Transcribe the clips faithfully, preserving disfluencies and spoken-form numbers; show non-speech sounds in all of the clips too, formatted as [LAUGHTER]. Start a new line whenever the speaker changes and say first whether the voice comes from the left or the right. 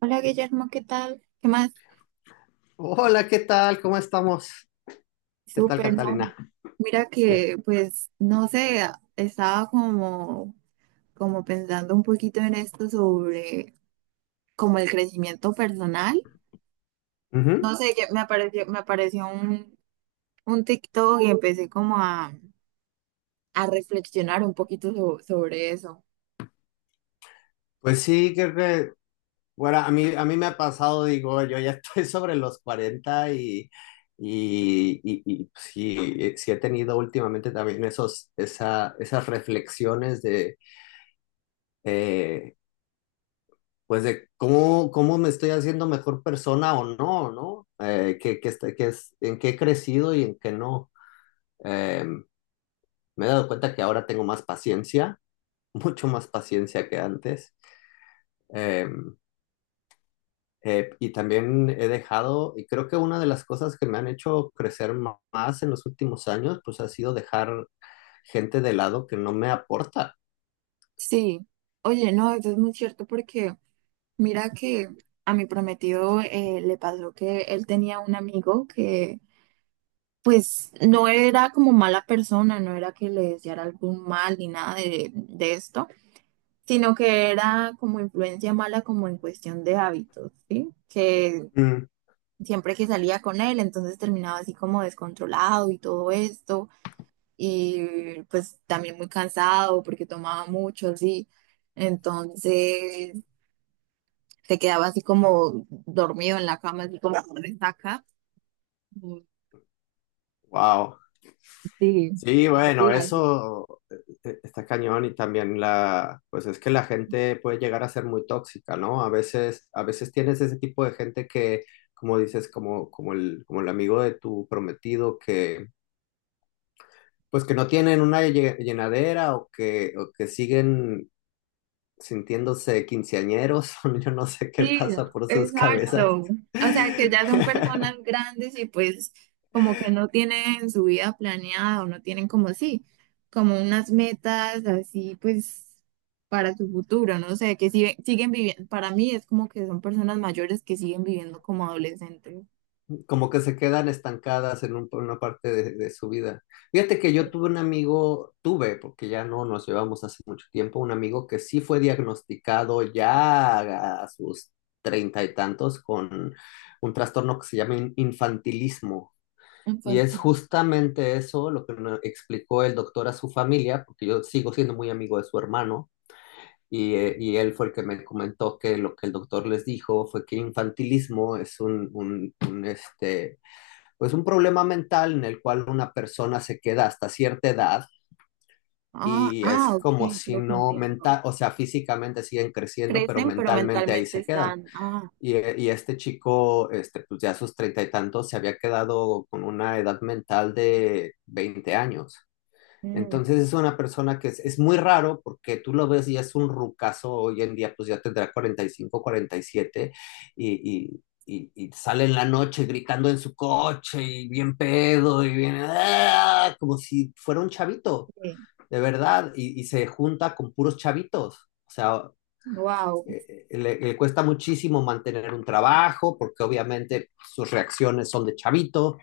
right: Hola Guillermo, ¿qué tal? ¿Qué más?
left: Hola, ¿qué tal? ¿Cómo estamos? ¿Qué tal,
right: Súper, ¿no?
left: Catalina?
right: Mira
left: Eh,
right: que pues no sé, estaba como, como pensando un poquito en esto sobre como el crecimiento personal. No
left: ujú.
right: sé, que me apareció, me apareció un, un TikTok y empecé como a, a reflexionar un poquito so- sobre eso.
left: Pues sí, creo que, bueno, a mí, a mí me ha pasado, digo, [LAUGHS] yo ya estoy sobre los cuarenta y, y, y, y pues, sí, eh, sí he tenido últimamente también esos, esa, esas reflexiones de, eh, pues de cómo, cómo me estoy haciendo mejor persona o no, ¿no? Eh, que, que, este- que es, en qué he crecido y en qué no. Em, Me he dado cuenta que ahora tengo más paciencia, [LAUGHS] mucho más paciencia que antes. Em, eh, y también he dejado, y creo que una de las cosas que me han hecho crecer ma- más en los últimos años, pues ha sido dejar gente de lado que no me aporta.
right: Sí, oye, no, eso es muy cierto porque mira que a mi prometido eh, le pasó que él tenía un amigo que pues no era como mala persona, no era que le deseara algún mal ni nada de, de esto, sino que era como influencia mala como en cuestión de hábitos, ¿sí? Que
left: Mm.
right: siempre que salía con él, entonces terminaba así como descontrolado y todo esto, y pues también muy cansado porque tomaba mucho, sí. Entonces se quedaba así como dormido en la cama, así como con resaca.
left: Wow.
right: Sí,
left: Sí,
right: por
left: bueno,
right: días.
left: eso eh, eh, está cañón y también la, pues es que la gente puede llegar a ser muy tóxica, ¿no? A veces, a veces tienes ese tipo de gente que, como dices, como, como el, como el amigo de tu prometido, que, pues que no tienen una lle- llenadera o que, o que siguen sintiéndose quinceañeros. [LAUGHS] Yo no sé qué
right: Sí,
left: pasa por sus cabezas.
right: exacto. O sea, que ya son personas
left: [LAUGHS]
right: grandes y pues como que no tienen su vida planeada o no tienen como sí, como unas metas así pues para su futuro, no sé, que sigue- siguen viviendo, para mí es como que son personas mayores que siguen viviendo como adolescentes
left: Como que se quedan estancadas en un- una parte de, de su vida. Fíjate que yo tuve un amigo, tuve, porque ya no nos llevamos hace mucho tiempo, un amigo que sí fue diagnosticado ya a sus treinta y tantos con un trastorno que se llama in- infantilismo. Y es
right: infantiles.
left: justamente eso lo que me explicó el doctor a su familia, porque yo sigo siendo muy amigo de su hermano. Y, eh, y él fue el que me comentó que lo que el doctor les dijo fue que infantilismo es un, un, un, este, pues un problema mental en el cual una persona se queda hasta cierta edad,
right: Ah,
left: y
right: ah,
left: es
right: ok,
left: como si
right: creo que
left: no
right: entiendo.
left: mental, o sea, físicamente siguen creciendo, pero
right: Crecen, pero
left: mentalmente ahí
right: mentalmente
left: se quedan.
right: están, ah,
left: Y, eh, y, este chico, este, pues ya a sus treinta y tantos, se había quedado con una edad mental de veinte años.
right: mm,
left: Entonces es una persona que es, es muy raro porque tú lo ves y es un rucazo hoy en día, pues ya tendrá cuarenta y cinco, cuarenta y siete y, siete y, y, y y sale en la noche gritando en su coche y bien pedo y bien, ¡ah!, como si fuera un chavito, de verdad, y, y se junta con puros chavitos. O sea,
right: wow,
left: eh, eh, le, le cuesta muchísimo mantener un trabajo porque obviamente sus reacciones son de chavito,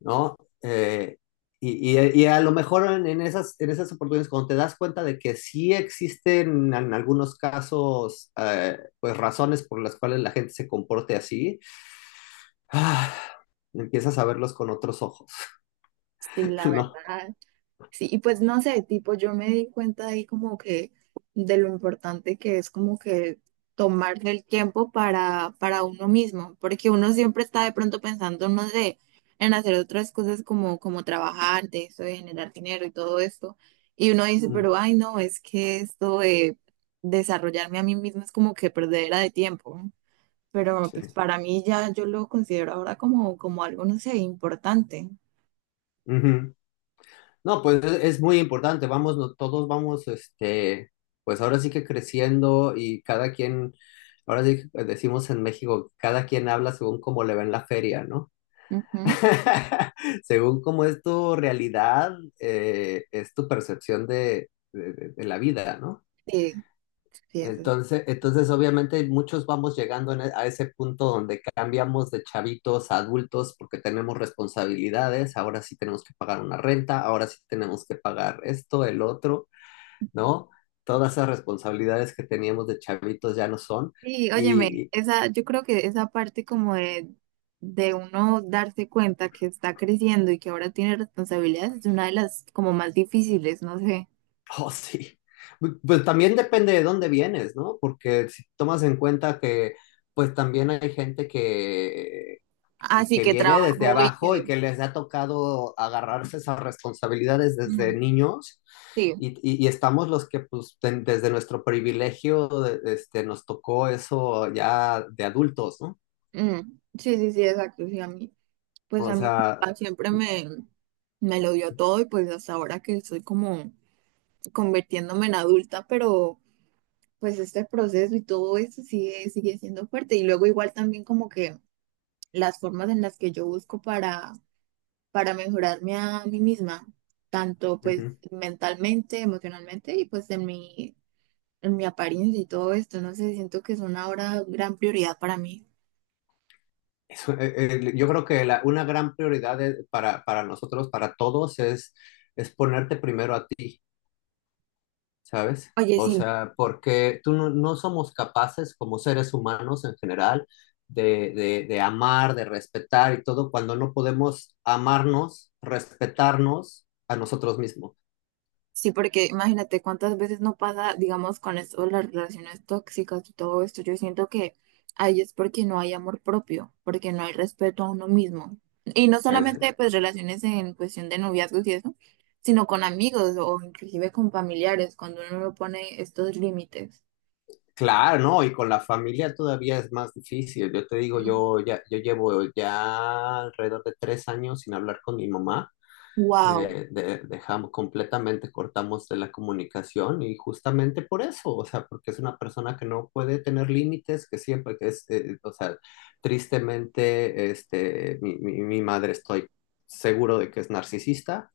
left: ¿no? Eh, y, y- y a lo mejor en, en esas, en esas oportunidades, cuando te das cuenta de que sí existen en algunos casos, eh, pues razones por las cuales la gente se comporte así, ah, empiezas a verlos con otros ojos,
right: sí,
left: [LAUGHS]
right: la
left: ¿no?
right: verdad. Sí, y pues no sé, tipo, yo me di cuenta ahí como que de lo importante que es como que tomarse el tiempo para, para uno mismo, porque uno siempre está de pronto pensando, no sé, en hacer otras cosas como, como trabajar de eso, de generar dinero y todo esto. Y uno dice,
left: Mm,
right: pero ay, no, es que esto de desarrollarme a mí mismo es como que perdera de tiempo. Pero
left: sí.
right: pues para mí ya yo lo considero ahora como, como algo, no sé, importante.
left: Ujú. No, pues es, es muy importante, vamos, no- todos vamos, este, pues ahora sí que creciendo y cada quien, ahora sí que decimos en México, cada quien habla según cómo le va en la feria, ¿no?
right: Ujú.
left: [LAUGHS] Según cómo es tu realidad, eh, es tu percepción de, de- de- de la vida, ¿no?
right: Sí, sí, eso.
left: Entonces, entonces obviamente muchos vamos llegando en e- a ese punto donde cambiamos de chavitos a adultos porque tenemos responsabilidades, ahora sí tenemos que pagar una renta, ahora sí tenemos que pagar esto, el otro, ¿no? Todas esas responsabilidades que teníamos de chavitos ya no son.
right: Sí, óyeme, esa, yo creo que esa parte como de, de uno darse cuenta que está creciendo y que ahora tiene responsabilidades es una de las como más difíciles, no sé.
left: [LAUGHS] Oh, sí. Pues también depende de dónde vienes, ¿no? Porque si tomas en cuenta que pues también hay gente que,
right: Así
left: que
right: que
left: viene desde
right: trabajo y
left: abajo
right: que...
left: y que les ha tocado agarrarse esas responsabilidades desde
right: mm,
left: niños,
right: sí,
left: y, y- y estamos los que pues de- desde nuestro privilegio de- este, nos tocó eso ya de adultos, ¿no?
right: mm, sí, sí, sí, exacto. Sí, a mí, pues
left: O
right: a mi
left: sea,
right: papá siempre me, me lo dio todo y pues hasta ahora que estoy como convirtiéndome en adulta, pero pues este proceso y todo eso sigue, sigue siendo fuerte. Y luego igual también como que las formas en las que yo busco para para mejorarme a mí misma, tanto pues
left: ujú.
right: mentalmente, emocionalmente y pues en mi, en mi apariencia y todo esto. No sé, siento que es una ahora gran prioridad para mí.
left: Eso, eh, eh, yo creo que la- una gran prioridad de- para, para nosotros, para todos, es, es ponerte primero a ti, ¿sabes?
right: Oye,
left: O
right: sí,
left: sea, porque tú no, no somos capaces como seres humanos en general de, de, de amar, de respetar y todo cuando no podemos amarnos, respetarnos a nosotros mismos.
right: sí, porque imagínate cuántas veces no pasa, digamos, con esto, las relaciones tóxicas y todo esto. Yo siento que ahí es porque no hay amor propio, porque no hay respeto a uno mismo. Y no
left: Es-
right: solamente pues relaciones en cuestión de noviazgos y eso, sino con amigos o inclusive con familiares, cuando uno no pone estos límites.
left: claro, ¿no? Y con la familia todavía es más difícil. Yo te digo, yo ya, yo llevo ya alrededor de tres años sin hablar con mi mamá.
right: Wow.
left: Eh, de- dejamos completamente, cortamos de la comunicación y justamente por eso, o sea, porque es una persona que no puede tener límites, que siempre que es, eh, o sea, tristemente, este, mi, mi- mi madre estoy seguro de que es narcisista,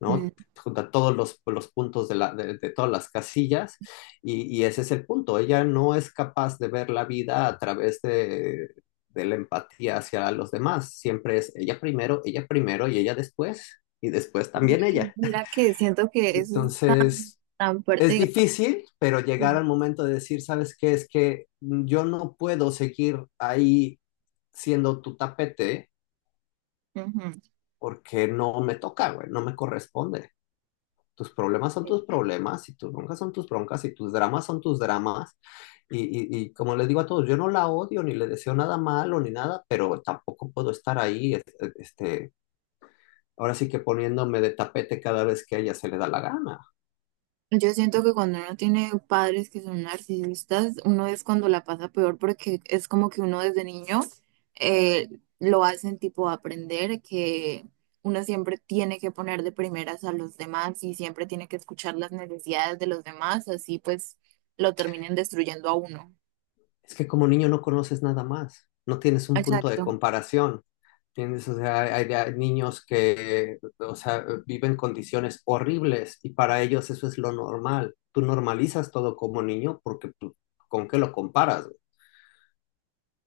left: ¿no? Junta todos los, los puntos de, la, de, de todas las casillas, y, y, ese es el punto. Ella no es capaz de ver la vida a través de, de la empatía hacia los demás. Siempre es ella primero, ella primero y ella después y después también ella.
right: Mira que siento que eso es tan,
left: Entonces,
right: tan fuerte,
left: es
right: digamos,
left: difícil, pero llegar
right: que,
left: al momento de decir, ¿sabes qué? Es que yo no puedo seguir ahí siendo tu tapete
right: ujú.
left: porque no me toca, güey, no me corresponde. Tus problemas son tus
right: Sí.
left: problemas y tus broncas son tus broncas y tus dramas son tus dramas. Y, y, y, como les digo a todos, yo no la odio ni le deseo nada malo ni nada, pero tampoco puedo estar ahí, este, ahora sí que poniéndome de tapete cada vez que a ella se le da la gana.
right: Yo siento que cuando uno tiene padres que son narcisistas, uno es cuando la pasa peor porque es como que uno desde niño eh, lo hacen tipo aprender que uno siempre tiene que poner de primeras a los demás y siempre tiene que escuchar las necesidades de los demás, así pues lo terminen destruyendo a uno.
left: Es que como niño no conoces nada más, no tienes un punto de
right: Exacto.
left: comparación. ¿Entiendes? O sea, hay, hay niños que, o sea, viven condiciones horribles y para ellos eso es lo normal. Tú normalizas todo como niño porque tú, ¿con qué lo comparas?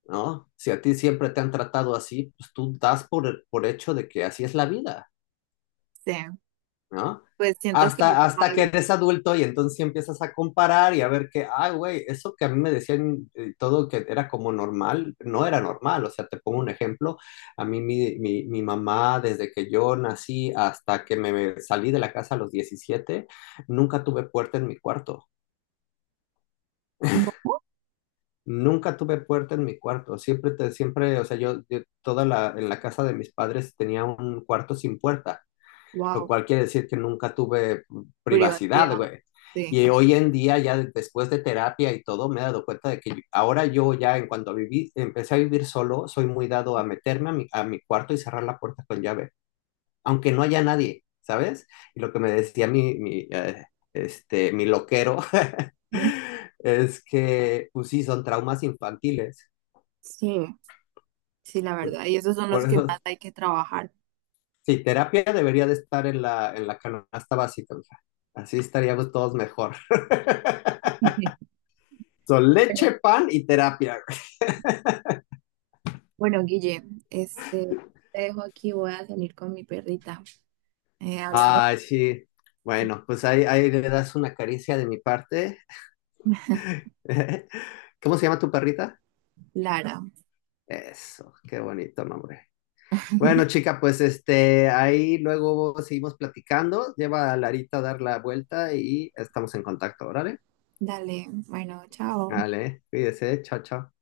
left: ¿No? Si a ti siempre te han tratado así, pues tú das por, por hecho de que así es la vida,
right: Sí,
left: ¿no?
right: pues siento que
left: Hasta,
right: por
left: hasta que
right: ahí
left: eres adulto y entonces sí empiezas a comparar y a ver que, ay, güey, eso que a mí me decían eh, todo que era como normal, no era normal. O sea, te pongo un ejemplo. A mí mi, mi, mi mamá, desde que yo nací hasta que me salí de la casa a los diecisiete nunca tuve puerta en mi cuarto.
right: no.
left: Nunca tuve puerta en mi cuarto, siempre, te, siempre, o sea, yo, yo toda la, en la casa de mis padres tenía un cuarto sin puerta, lo
right: Wow,
left: cual quiere decir que nunca tuve
right: privacidad,
left: privacidad, güey.
right: sí.
left: Y hoy en día, ya de- después de terapia y todo, me he dado cuenta de que yo- ahora yo ya, en cuanto viví, empecé a vivir solo, soy muy dado a meterme a mi, a mi cuarto y cerrar la puerta con llave, aunque no haya nadie, ¿sabes? Y lo que me decía mi, mi, eh, este, mi loquero
right: ¿Mm?
left: [LAUGHS] es que, pues sí, son traumas infantiles.
right: Sí, sí, la verdad. Y esos son
left: Por
right: los que más
left: eso,
right: hay que trabajar.
left: sí, terapia debería de estar en la, en la canasta básica, mija. Así estaríamos todos mejor. [LAUGHS]
right: [LAUGHS]
left: Son leche,
right: Bueno,
left: pan y terapia.
right: bueno, Guille, este, te dejo aquí, voy a salir con mi perrita. Eh, hablamos,
left: Ay, sí. Bueno, pues ahí, ahí le das una caricia de mi parte. [LAUGHS] ¿Cómo se llama tu perrita?
right: Lara.
left: Eso, qué bonito nombre. Bueno,
right: [LAUGHS]
left: chica, pues este, ahí luego seguimos platicando. Lleva a Larita a dar la vuelta y estamos en contacto, ¿vale?
right: Dale, bueno, chao.
left: Vale, cuídese, chao, chao.